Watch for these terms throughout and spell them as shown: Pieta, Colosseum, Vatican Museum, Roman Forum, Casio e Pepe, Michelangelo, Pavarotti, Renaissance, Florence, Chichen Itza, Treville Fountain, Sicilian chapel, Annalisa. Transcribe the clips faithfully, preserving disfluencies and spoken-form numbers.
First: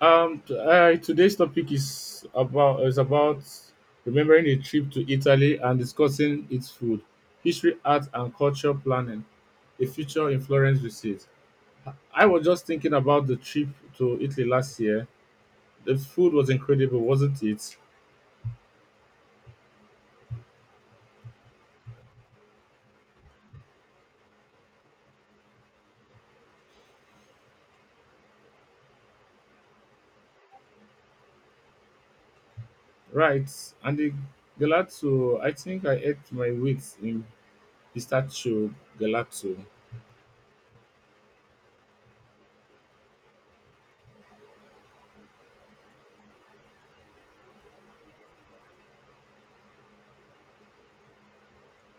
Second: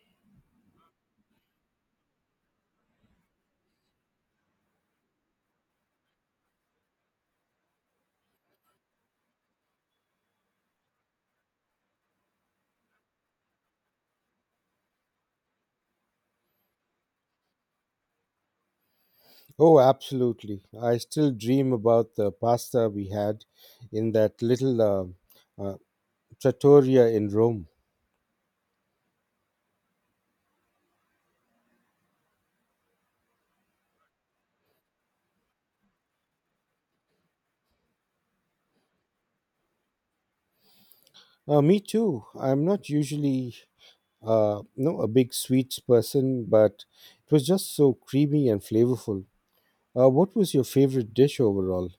Um, t- uh, today's topic is about is about remembering a trip to Italy and discussing its food, history, art, and culture planning. A future in Florence visit. I was just thinking about the trip to Italy last year. The food was incredible, wasn't it? Oh, absolutely. I still dream about the pasta we had in that little uh, uh, trattoria in Rome. Right, and the gelato. I think I ate my weight in pistachio gelato. Uh, me too. I'm not usually uh, no, a big sweets person, but it was just so creamy and flavorful. Uh, what was your favorite dish overall?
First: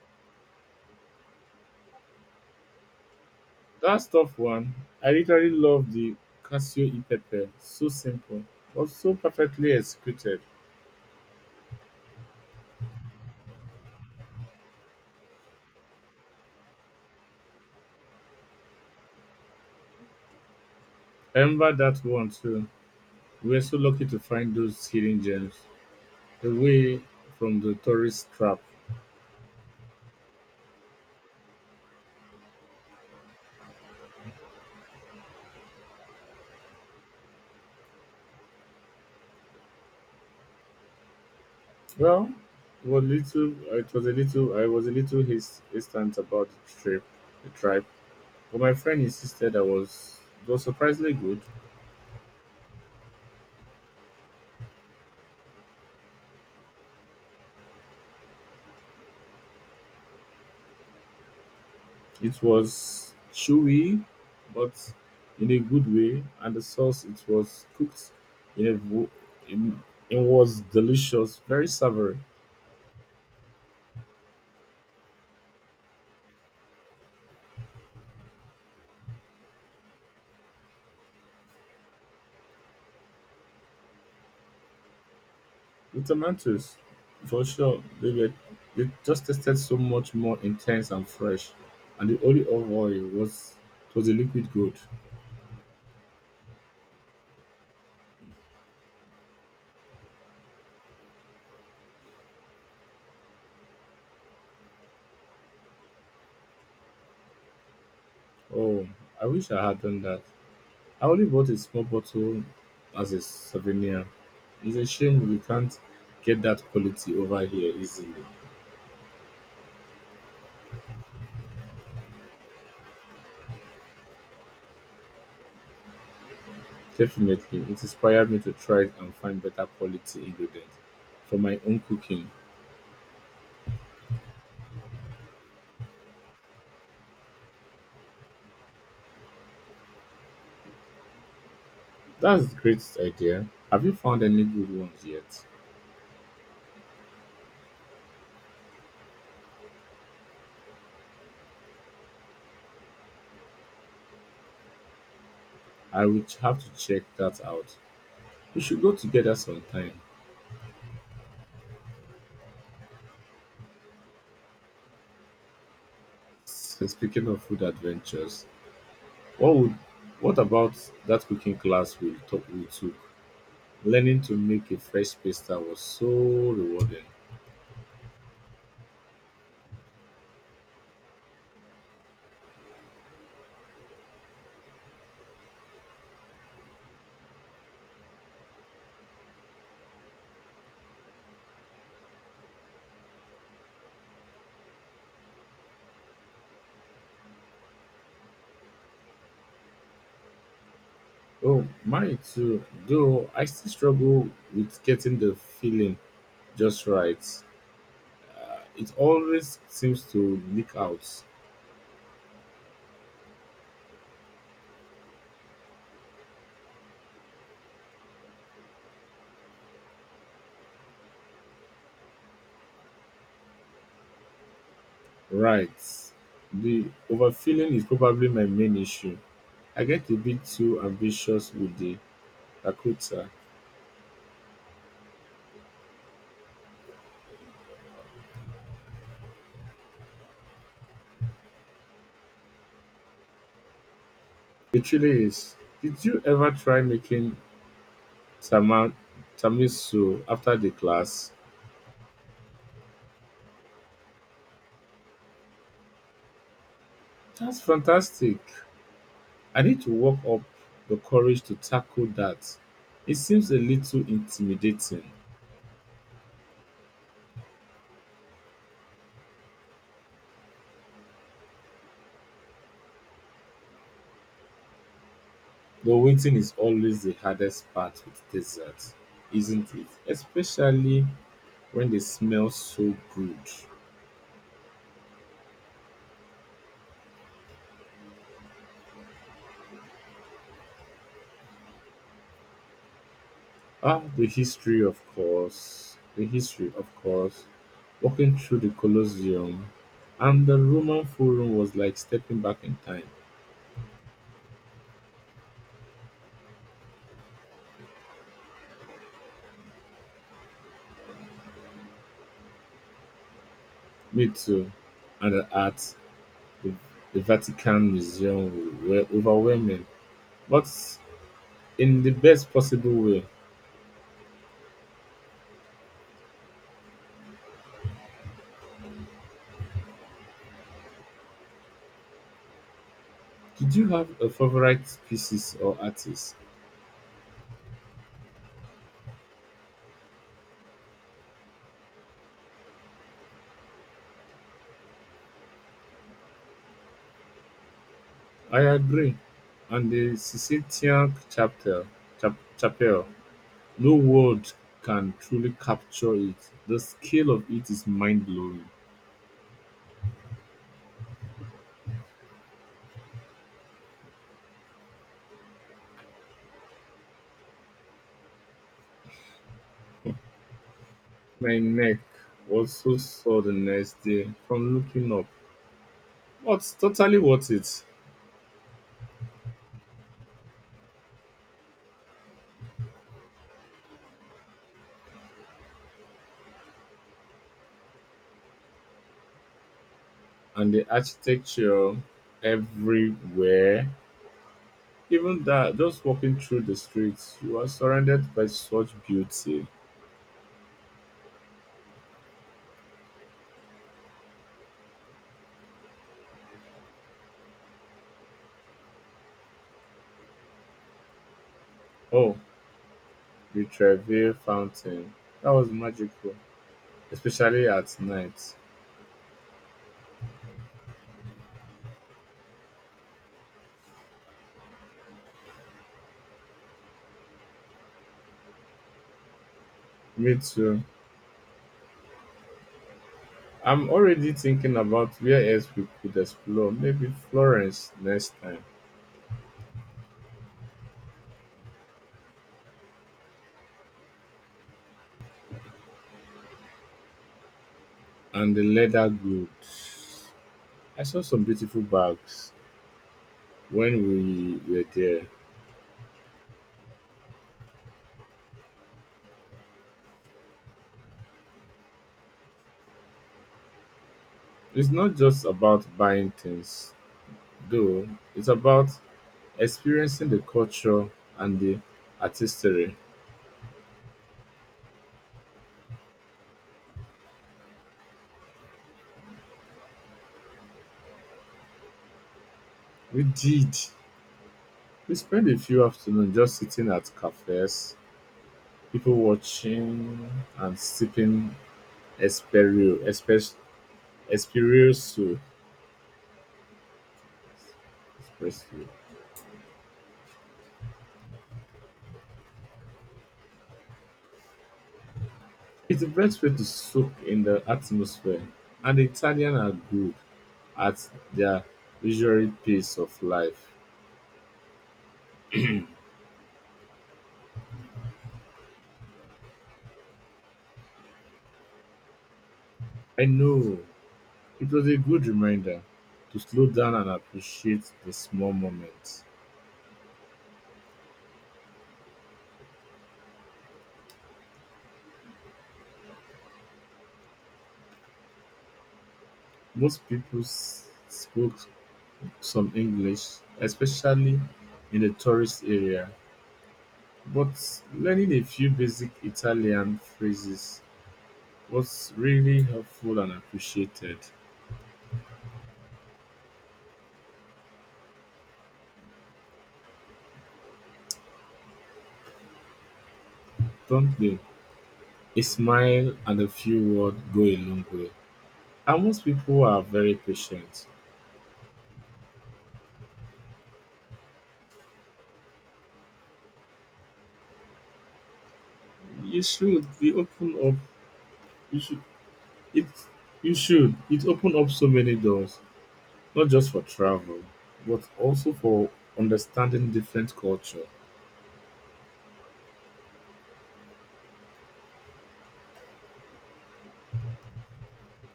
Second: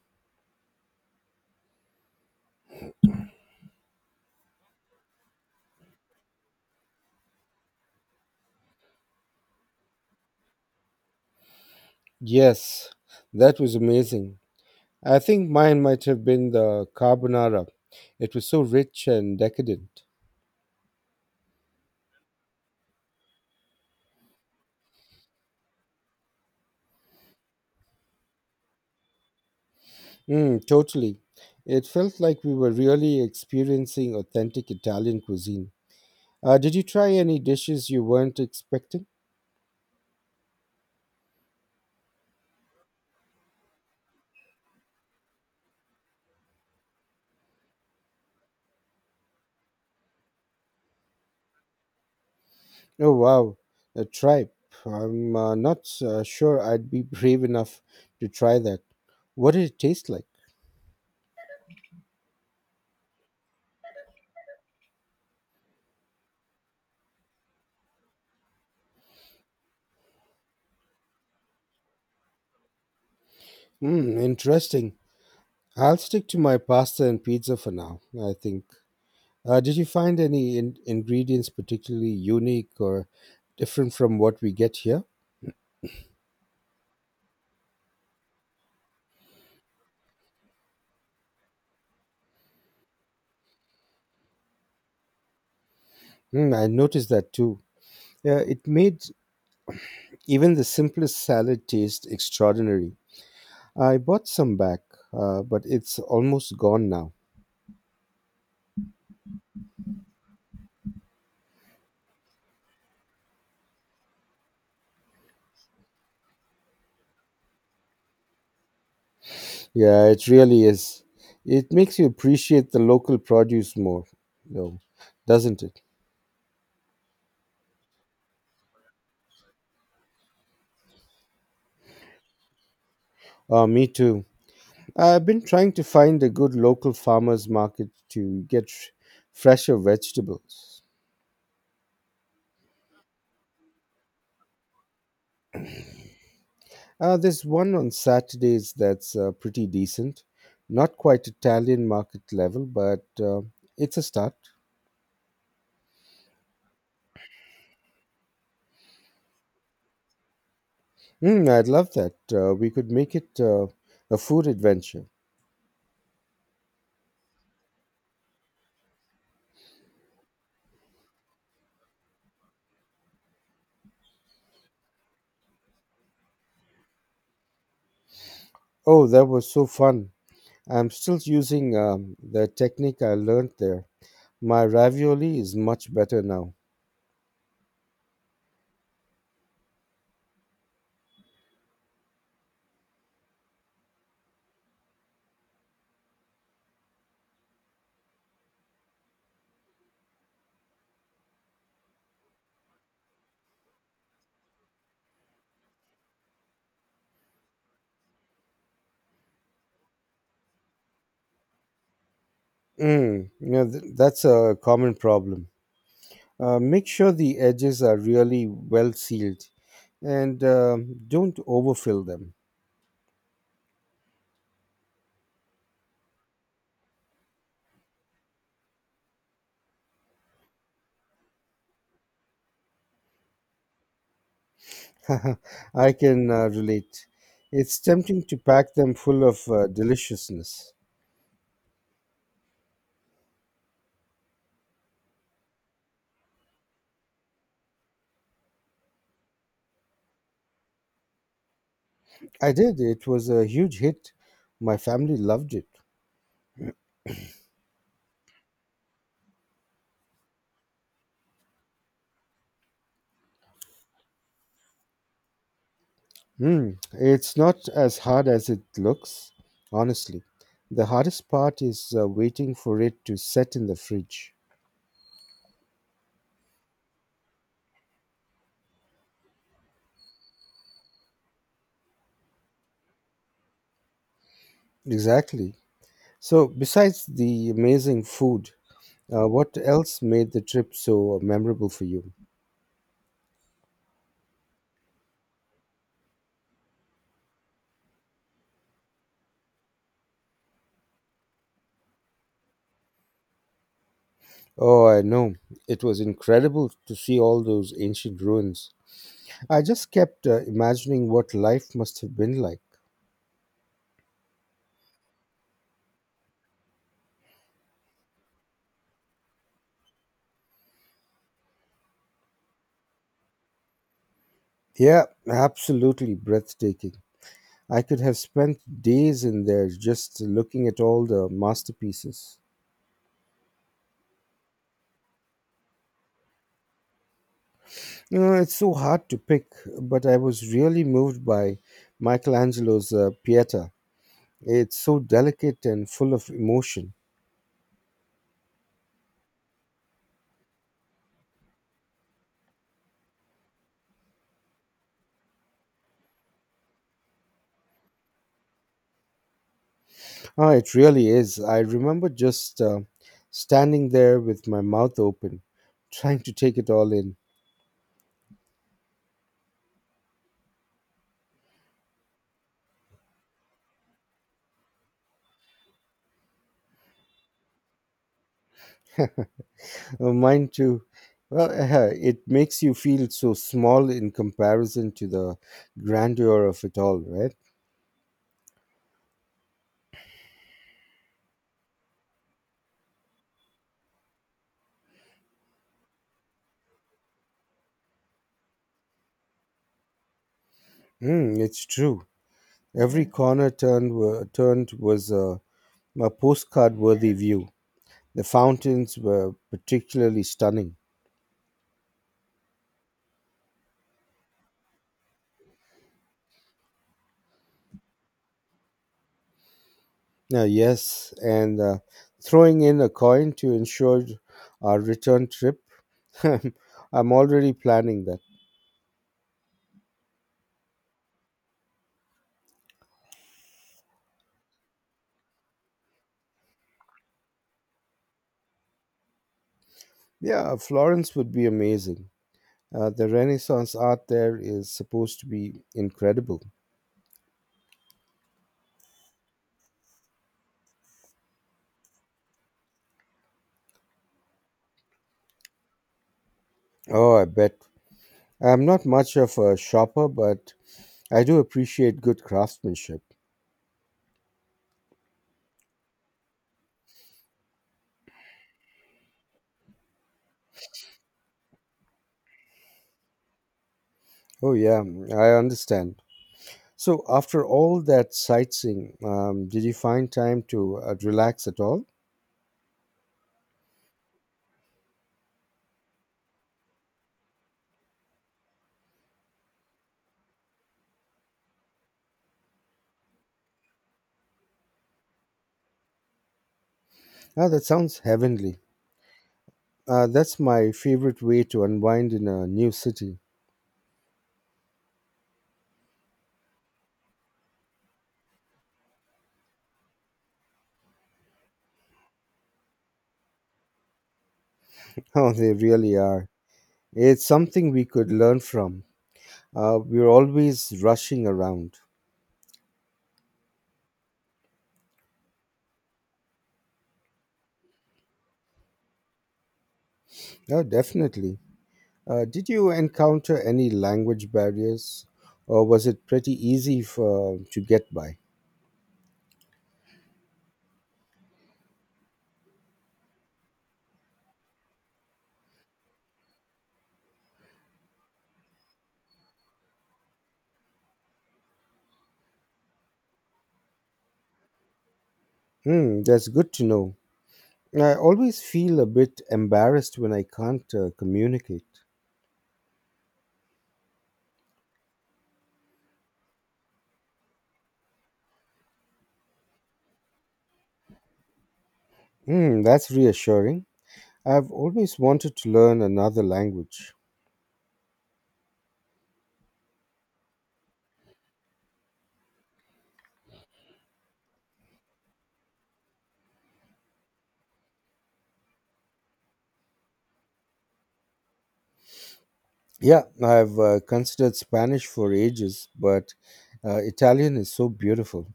That's tough one. I literally love the Casio e Pepe. So simple, but so perfectly executed. Yes, that was amazing. I think mine might have been the carbonara. It was so rich and decadent. I remember that one too. We were so lucky to find those hidden gems away from the tourist trap. Mm, totally. It felt like we were really experiencing authentic Italian cuisine. Uh, did you try any dishes you weren't expecting? Well, it was little. It was a little. I was a little his- hesitant about the trip, the tribe, but my friend insisted I was it was surprisingly good. Oh, wow. A tripe. I'm uh, not uh, sure I'd be brave enough to try that. What did it taste like? It was chewy, but in a good way, and the sauce it was cooked in a vo- in, it was delicious, very savory. Mm, interesting. I'll stick to my pasta and pizza for now, I think. Uh, did you find any in- ingredients particularly unique or different from what we get here? The tomatoes, for sure, they were they just tasted so much more intense and fresh, and the olive oil was it was a liquid gold. Mm, I noticed that too. Yeah, it made even the simplest salad tastes extraordinary. I bought some back, uh, but it's almost gone now. Oh, I wish I had done that. I only bought a small bottle as a souvenir. It's a shame we can't get that quality over here easily. Yeah, it really is. It makes you appreciate the local produce more, though, doesn't it? Definitely, it inspired me to try and find better quality ingredients for my own cooking. Uh, me too. I've been trying to find a good local farmers market to get f- fresher vegetables. That's a great idea. Have you found any good ones yet? Uh, there's one on Saturdays that's uh, pretty decent. Not quite Italian market level, but uh, it's a start. I will have to check that out. We should go together sometime. Mm, I'd love that. Uh, we could make it uh, a food adventure. So speaking of food adventures, what would what about that cooking class we took? We took learning to make a fresh pasta was so rewarding. Oh, that was so fun. I'm still using um, the technique I learned there. My ravioli is much better now. Oh, mine too. Though I still struggle with getting the feeling just right. It always seems to leak out. Mm, you know, th- that's a common problem. Uh, make sure the edges are really well sealed and um, don't overfill them. Right. The overfilling is probably my main issue. I get a bit too ambitious with the Yakuza. I can uh, relate. It's tempting to pack them full of uh, deliciousness. It really is. Did you ever try making tama- tamisu after the class? I did. It was a huge hit. My family loved it. That's fantastic. I need to work up the courage to tackle that. It seems a little intimidating. Hmm. It's not as hard as it looks, honestly. The hardest part is uh, waiting for it to set in the fridge. The waiting is always the hardest part with desserts, isn't it? Especially when they smell so good. Exactly. So, besides the amazing food, uh, what else made the trip so memorable for you? Ah, the history, of course. The history, of course. Walking through the Colosseum and the Roman Forum was like stepping back in time. Oh, I know. It was incredible to see all those ancient ruins. I just kept uh, imagining what life must have been like. Me too. And the art, the, the Vatican Museum were overwhelming, but in the best possible way. Yeah, absolutely breathtaking. I could have spent days in there just looking at all the masterpieces. Did you have a favorite pieces or artist? You know, it's so hard to pick, but I was really moved by Michelangelo's uh, Pieta. It's so delicate and full of emotion. I agree. And the Sicilian chapter, chap, chapel. No words can truly capture it. The scale of it is mind blowing. Ah, it really is. I remember just uh, standing there with my mouth open, trying to take it all in. My neck also sore the next day from looking up. But totally worth it. Uh, mine too. Well, it makes you feel so small in comparison to the grandeur of it all, right? And the architecture everywhere. Even that, just walking through the streets, you are surrounded by such beauty. Mm, it's true. Every corner turned, were, turned was a, a postcard worthy view. The fountains were particularly stunning. Oh, the Treville Fountain. That was magical, especially at night. Now, yes, and uh, throwing in a coin to ensure our return trip, I'm already planning that. Me too. I'm already thinking about where else we could explore. Maybe Florence next time. Yeah, Florence would be amazing. Uh, the Renaissance art there is supposed to be incredible. And the leather goods. I saw some beautiful bags when we were there. Oh, I bet. I'm not much of a shopper, but I do appreciate good craftsmanship. It's not just about buying things, though, it's about experiencing the culture and the artistry. Oh, yeah, I understand. So, after all that sightseeing, um, did you find time to uh, relax at all? We did. We spent a few afternoons just sitting at cafes, people watching and sipping Esperio, Espresso. Ah, that sounds heavenly. Espresso. Uh, that's my favorite way to unwind in a new city. It's the best way to soak in the atmosphere, and the Italians are good at their leisurely pace of life. Oh, they really are. It's something we could learn from. Uh, we're always rushing around. I know it was a good reminder to slow down and appreciate the small moments. Oh, definitely. Uh, did you encounter any language barriers, or was it pretty easy for, to get by? Most people s- spoke some English, especially in the tourist area, but learning a few basic Italian phrases was really helpful and appreciated, Hmm, that's good to know. I always feel a bit embarrassed when I can't uh, communicate. don't they? A smile and a few words go a long way. And most people are very patient. Mm, that's reassuring. I've always wanted to learn another language. You should be open up. You should it. You should it open up so many doors, not just for travel, but also for understanding different culture. Yeah, I've uh, considered Spanish for ages, but uh, Italian is so beautiful.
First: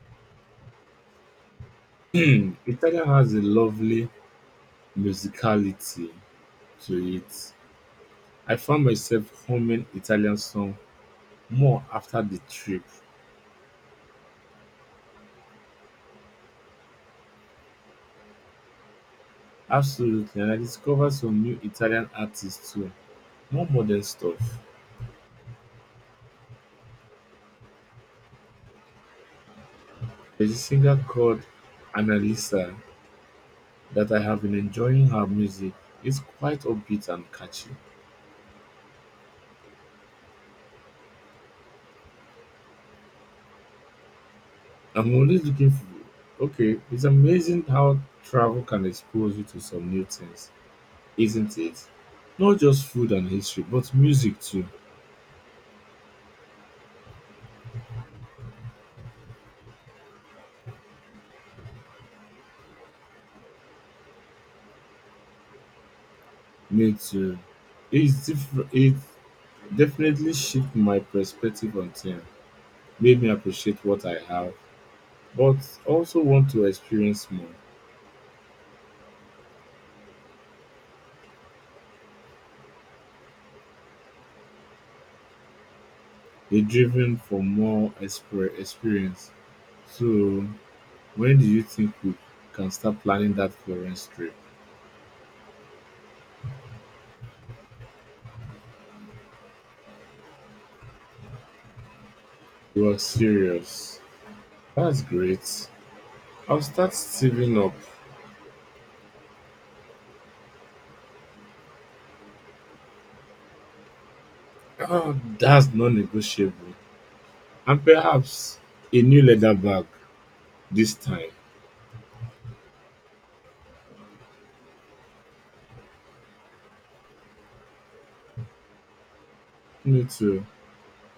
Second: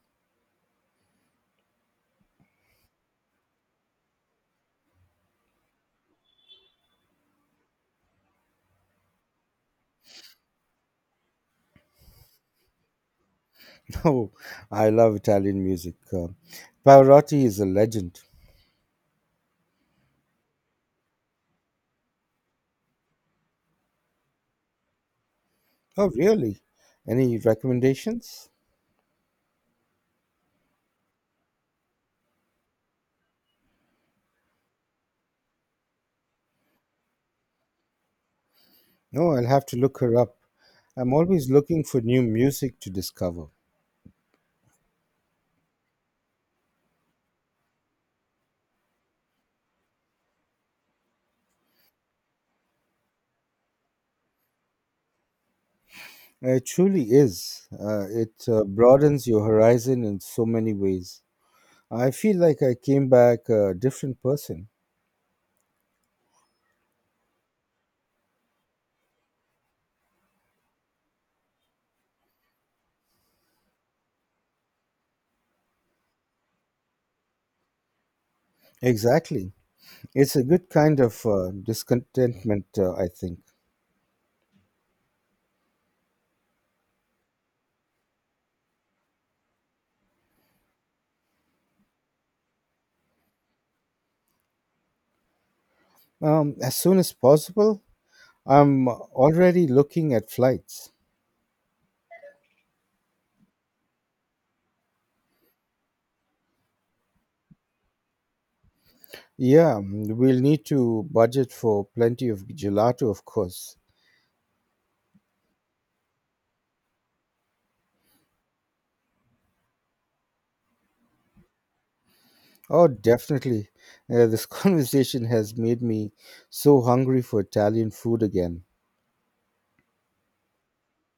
Hmm, Italia has a lovely musicality to it. I found myself humming Italian song more after the trip. Oh, I love Italian music. Uh, Pavarotti is a legend. Absolutely, and I discovered some new Italian artists too. More modern stuff. Oh, really? Any recommendations? There's a singer called Annalisa that I have been enjoying her music. It's quite upbeat and catchy. No, I'll have to look her up. I'm always looking for new music to discover. I'm always looking for okay, it's amazing how travel can expose you to some new things, isn't it? Not just food and history, but music too. Uh, It truly is. Uh, it uh, broadens your horizon in so many ways. I feel like I came back a different person. Me too. It's different it definitely shifted my perspective on things, made me appreciate what I have, but also want to experience more. Exactly. It's a good kind of uh, discontentment, uh, I think. You're driven for more exper- experience. So, when do you think we can start planning that Florence trip? Um, as soon as possible, I'm already looking at flights. You are serious. That's great. I'll start saving up. Yeah, mm, we'll need to budget for plenty of gelato, of course. Oh, that's non negotiable. And perhaps a new leather bag this time. Oh, definitely. Uh, this conversation has made me so hungry for Italian food again. Me too.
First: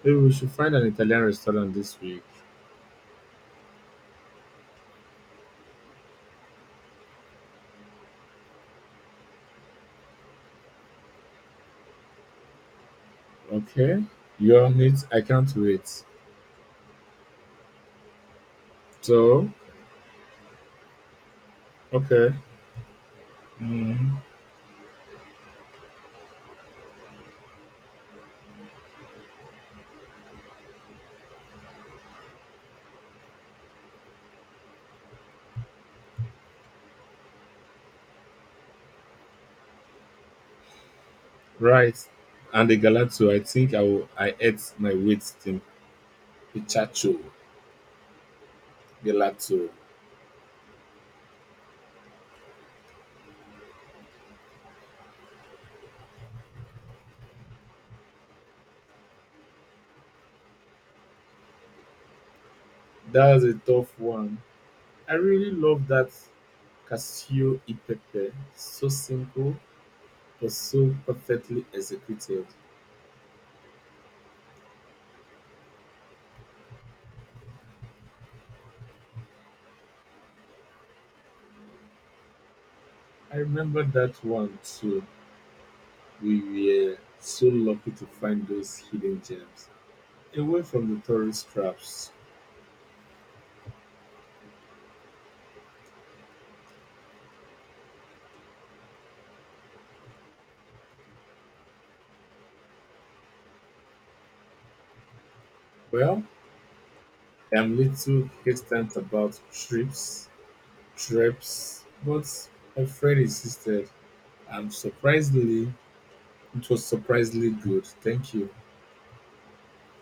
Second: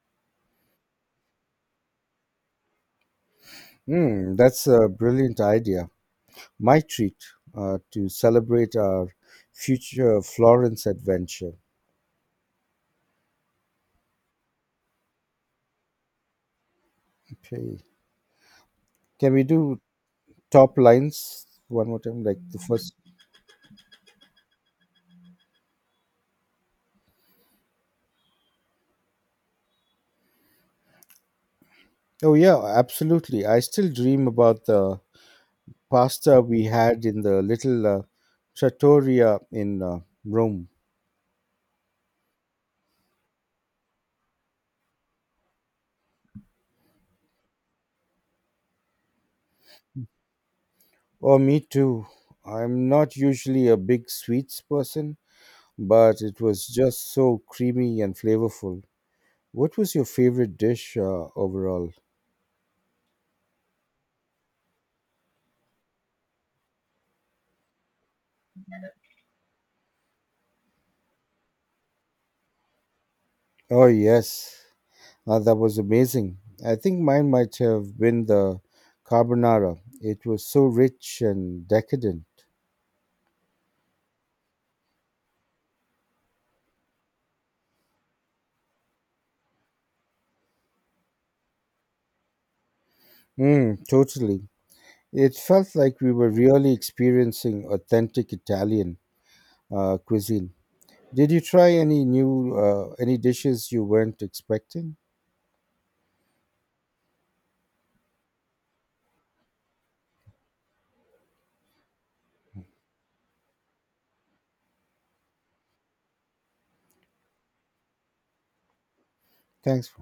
Maybe we should find an Italian restaurant this week. Mm, that's a brilliant idea. My treat uh, to celebrate our future Florence adventure. Okay. You're on it. I can't wait. Okay. Can we So, do top lines one more time? okay. Like the first. Mm. Oh, yeah, absolutely. I still dream about the pasta we had in the little uh, trattoria in uh, Rome. Right. And the Galato. I think I will, I ate my weight thing. Pichacho gelato. Oh, me too. I'm not usually a big sweets person, but it was just so creamy and flavorful. What was your favorite dish uh, overall? That's a tough one. I really love that cashew e pepe. So simple, but so perfectly executed. Oh, yes. Uh, that was amazing. I think mine might have been the carbonara. It was so rich and decadent. I remember that one too. We were so lucky to find those hidden gems away from the tourist traps. Mm, totally. It felt like we were really experiencing authentic Italian uh, cuisine. Did you try any new uh, any dishes you weren't expecting? Well, I'm little hesitant about trips, trips, but my friend insisted I'm surprisingly, it was surprisingly good. Thank you. Thanks.